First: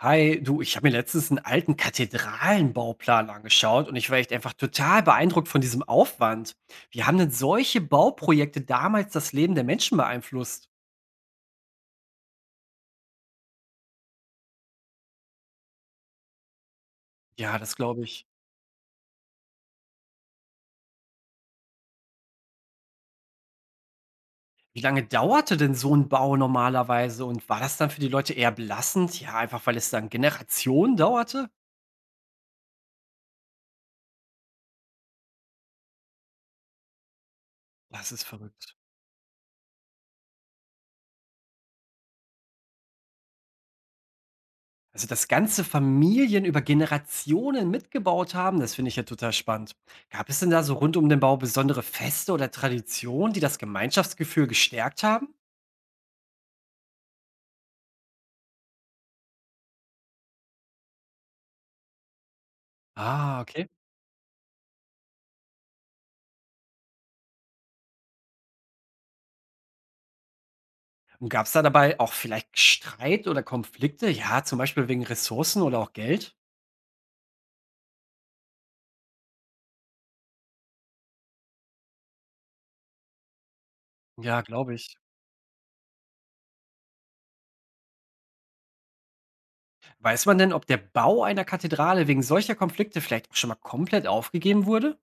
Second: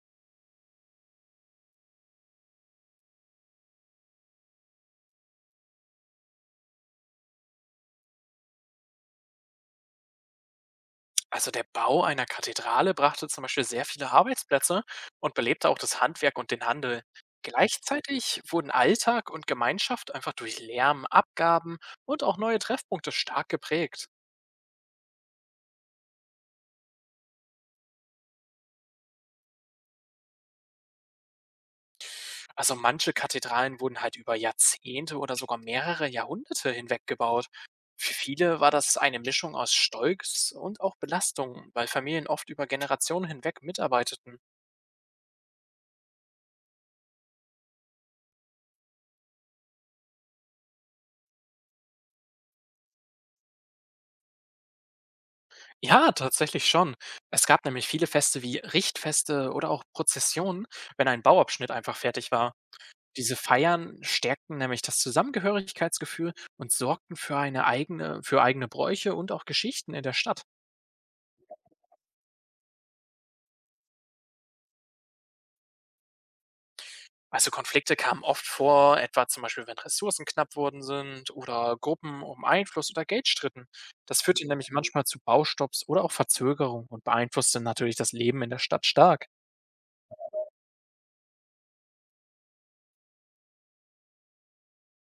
Hi, du, ich habe mir letztens einen alten Kathedralenbauplan angeschaut und ich war echt einfach total beeindruckt von diesem Aufwand. Wie haben denn solche Bauprojekte damals das Leben der Menschen beeinflusst? Also der Bau einer Kathedrale brachte zum Beispiel sehr viele Arbeitsplätze und belebte auch das Handwerk und den Handel. Ja, das glaube ich. Gleichzeitig wurden Alltag und Gemeinschaft einfach durch Lärm, Abgaben und auch neue Treffpunkte stark geprägt. Wie lange dauerte denn so ein Bau normalerweise und war das dann für die Leute eher belastend? Ja, einfach weil es dann Generationen dauerte? Also manche Kathedralen wurden halt über Jahrzehnte oder sogar mehrere Jahrhunderte hinweg gebaut. Das Für ist viele war verrückt. das eine Mischung aus Stolz und auch Belastung, weil Familien oft über Generationen hinweg mitarbeiteten. Also, dass ganze Familien über Generationen mitgebaut haben, das finde ich ja total spannend. Gab es denn da so rund um den Bau besondere Feste oder Traditionen, die das Gemeinschaftsgefühl gestärkt haben? Ja, tatsächlich schon. Es gab nämlich viele Feste wie Richtfeste oder auch Prozessionen, wenn ein Bauabschnitt einfach fertig war. Diese Ah, okay. Feiern stärkten nämlich das Zusammengehörigkeitsgefühl und sorgten für eine eigene, für eigene Bräuche und auch Geschichten in der Stadt. Und gab es da dabei auch vielleicht Streit oder Konflikte? Ja, zum Beispiel wegen Ressourcen oder auch Geld? Also Konflikte kamen oft vor, etwa zum Beispiel, wenn Ressourcen knapp worden sind oder Gruppen um Einfluss oder Geld stritten. Das Ja, führte nämlich glaube ich. manchmal zu Baustopps oder auch Verzögerungen und beeinflusste natürlich das Leben in der Stadt stark. Weiß man denn, ob der Bau einer Kathedrale wegen solcher Konflikte vielleicht auch schon mal komplett aufgegeben wurde?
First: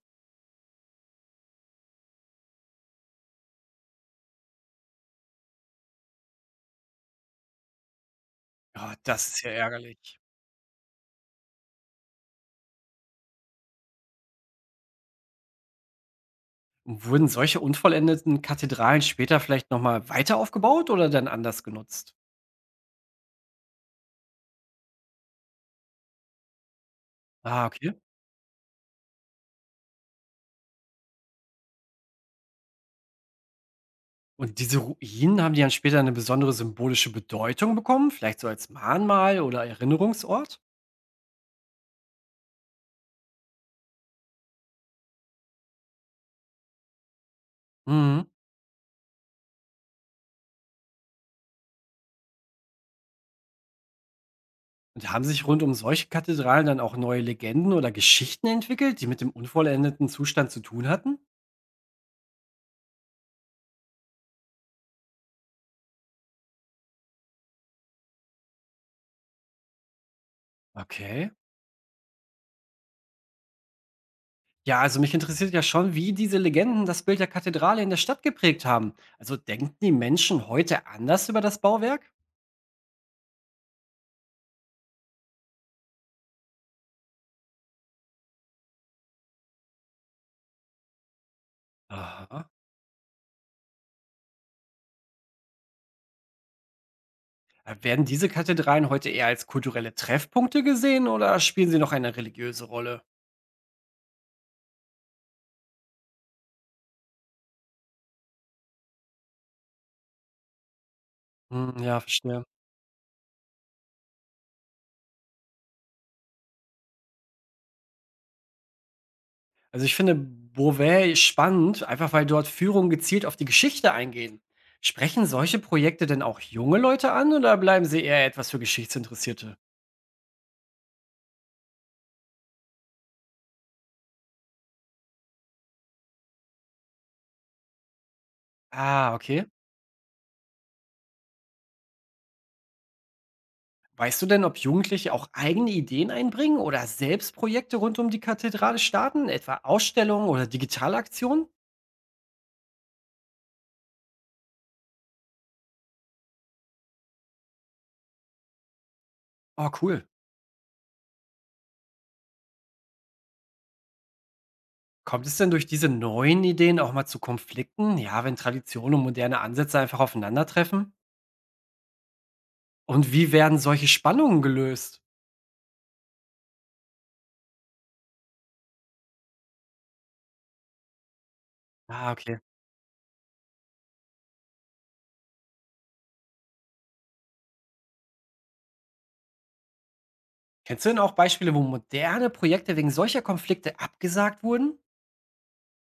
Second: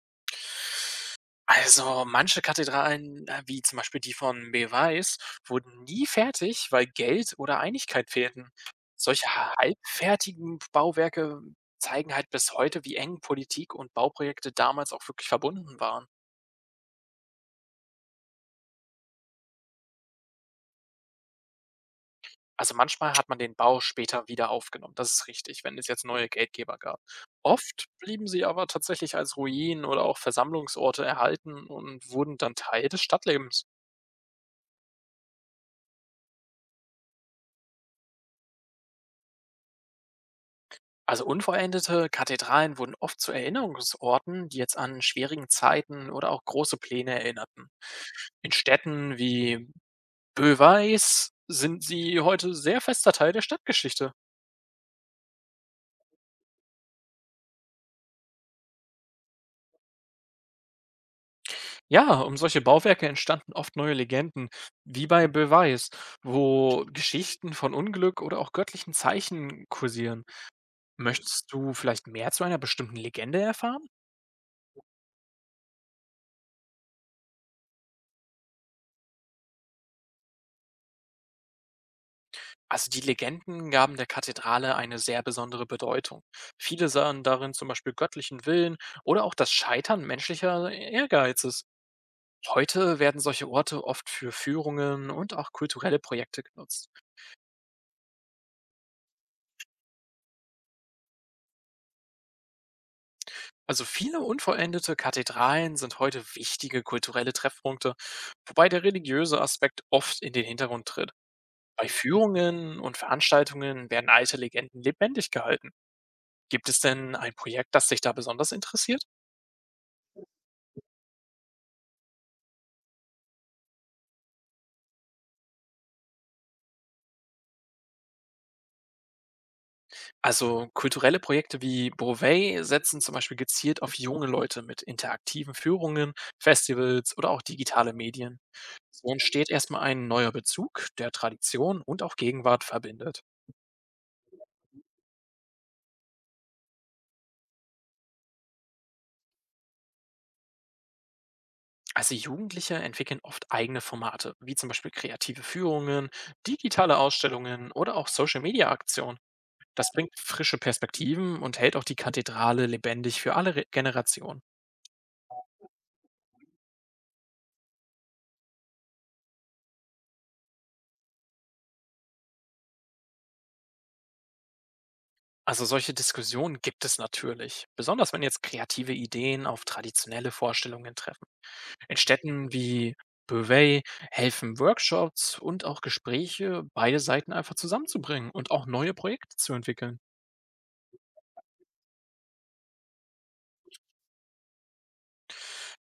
Also, manche Kathedralen, wie zum Beispiel die von Beauvais, wurden nie fertig, weil Geld oder Einigkeit fehlten. Ja, Solche das ist ja ärgerlich. halbfertigen Bauwerke zeigen halt bis heute, wie eng Politik und Bauprojekte damals auch wirklich verbunden waren. Wurden solche unvollendeten Kathedralen später vielleicht noch mal weiter aufgebaut oder dann anders genutzt? Also manchmal hat man den Bau später wieder aufgenommen, das ist richtig, wenn es jetzt neue Geldgeber gab. Ah, Oft okay. blieben sie aber tatsächlich als Ruinen oder auch Versammlungsorte erhalten und wurden dann Teil des Stadtlebens. Und diese Ruinen, haben die dann später eine besondere symbolische Bedeutung bekommen, vielleicht so als Mahnmal oder Erinnerungsort? Also unvollendete Kathedralen wurden oft zu Erinnerungsorten, die jetzt an schwierigen Zeiten oder auch große Pläne erinnerten. Mhm. In Städten wie Beauvais sind sie heute sehr fester Teil der Stadtgeschichte. Und haben sich rund um solche Kathedralen dann auch neue Legenden oder Geschichten entwickelt, die mit dem unvollendeten Zustand zu tun hatten? Ja, um solche Bauwerke entstanden oft neue Legenden, wie bei Beauvais, wo Geschichten von Unglück oder auch göttlichen Zeichen kursieren. Okay. Möchtest du vielleicht mehr zu einer bestimmten Legende erfahren? Ja, also mich interessiert ja schon, wie diese Legenden das Bild der Kathedrale in der Stadt geprägt haben. Also denken die Menschen heute anders über das Bauwerk? Also die Legenden gaben der Kathedrale eine sehr besondere Bedeutung. Viele sahen darin zum Beispiel göttlichen Willen oder auch das Scheitern menschlicher Ehrgeizes. Aha. Heute werden solche Orte oft für Führungen und auch kulturelle Projekte genutzt. Werden diese Kathedralen heute eher als kulturelle Treffpunkte gesehen oder spielen sie noch eine religiöse Rolle? Also viele unvollendete Kathedralen sind heute wichtige kulturelle Treffpunkte, wobei der religiöse Aspekt oft in den Hintergrund tritt. Hm, Bei ja, verstehe. Führungen und Veranstaltungen werden alte Legenden lebendig gehalten. Gibt es denn ein Projekt, das dich da besonders interessiert? Also ich finde Beauvais spannend, einfach weil dort Führungen gezielt auf die Geschichte eingehen. Sprechen solche Projekte denn auch junge Leute an oder bleiben sie eher etwas für Geschichtsinteressierte? Also kulturelle Projekte wie Brovey setzen zum Beispiel gezielt auf junge Leute mit interaktiven Führungen, Festivals oder auch digitale Medien. So Ah, okay. entsteht erstmal ein neuer Bezug, der Tradition und auch Gegenwart verbindet. Weißt du denn, ob Jugendliche auch eigene Ideen einbringen oder selbst Projekte rund um die Kathedrale starten, etwa Ausstellungen oder digitale Aktionen? Also Jugendliche entwickeln oft eigene Formate, wie zum Beispiel kreative Führungen, digitale Ausstellungen oder auch Social-Media-Aktionen. Oh, Das cool. bringt frische Perspektiven und hält auch die Kathedrale lebendig für alle Generationen. Kommt es denn durch diese neuen Ideen auch mal zu Konflikten? Ja, wenn Tradition und moderne Ansätze einfach aufeinandertreffen? Und wie werden solche Spannungen gelöst? Also solche Diskussionen gibt es natürlich, besonders wenn jetzt kreative Ideen auf traditionelle Vorstellungen treffen. In Ah, okay. Städten wie Beauvais helfen Workshops und auch Gespräche, beide Seiten einfach zusammenzubringen und auch neue Projekte zu entwickeln. Kennst du denn auch Beispiele, wo moderne Projekte wegen solcher Konflikte abgesagt wurden?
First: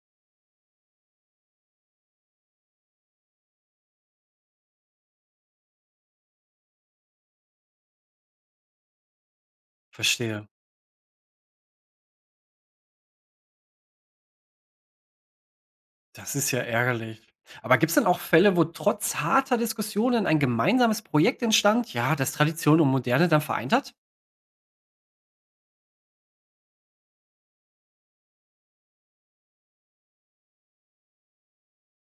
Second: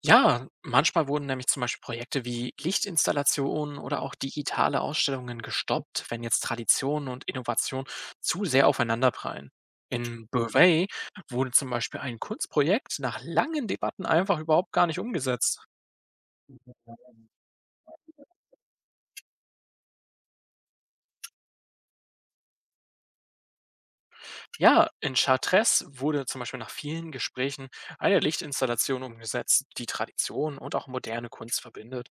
Ja, manchmal wurden nämlich zum Beispiel Projekte wie Lichtinstallationen oder auch digitale Ausstellungen gestoppt, wenn jetzt Tradition und Innovation zu sehr aufeinanderprallen. In Verstehe. Beauvais wurde zum Beispiel ein Kunstprojekt nach langen Debatten einfach überhaupt gar nicht umgesetzt. Das ist ja ärgerlich. Aber gibt es denn auch Fälle, wo trotz harter Diskussionen ein gemeinsames Projekt entstand, ja, das Tradition und Moderne dann vereint hat? Ja, in Chartres wurde zum Beispiel nach vielen Gesprächen eine Lichtinstallation umgesetzt, die Tradition und auch moderne Kunst verbindet.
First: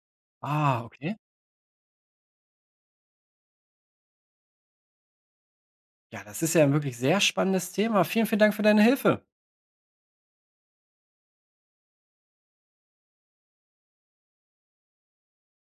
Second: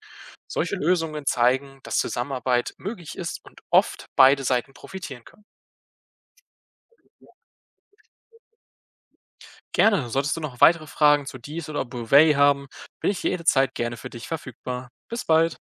Solche Ah, okay. Lösungen zeigen, dass Zusammenarbeit möglich ist und oft beide Seiten profitieren können. Ja, das ist ja ein wirklich sehr spannendes Thema. Vielen, vielen Dank für deine Hilfe. Gerne. Solltest du noch weitere Fragen zu dies oder Bouvet haben, bin ich jederzeit gerne für dich verfügbar. Bis bald.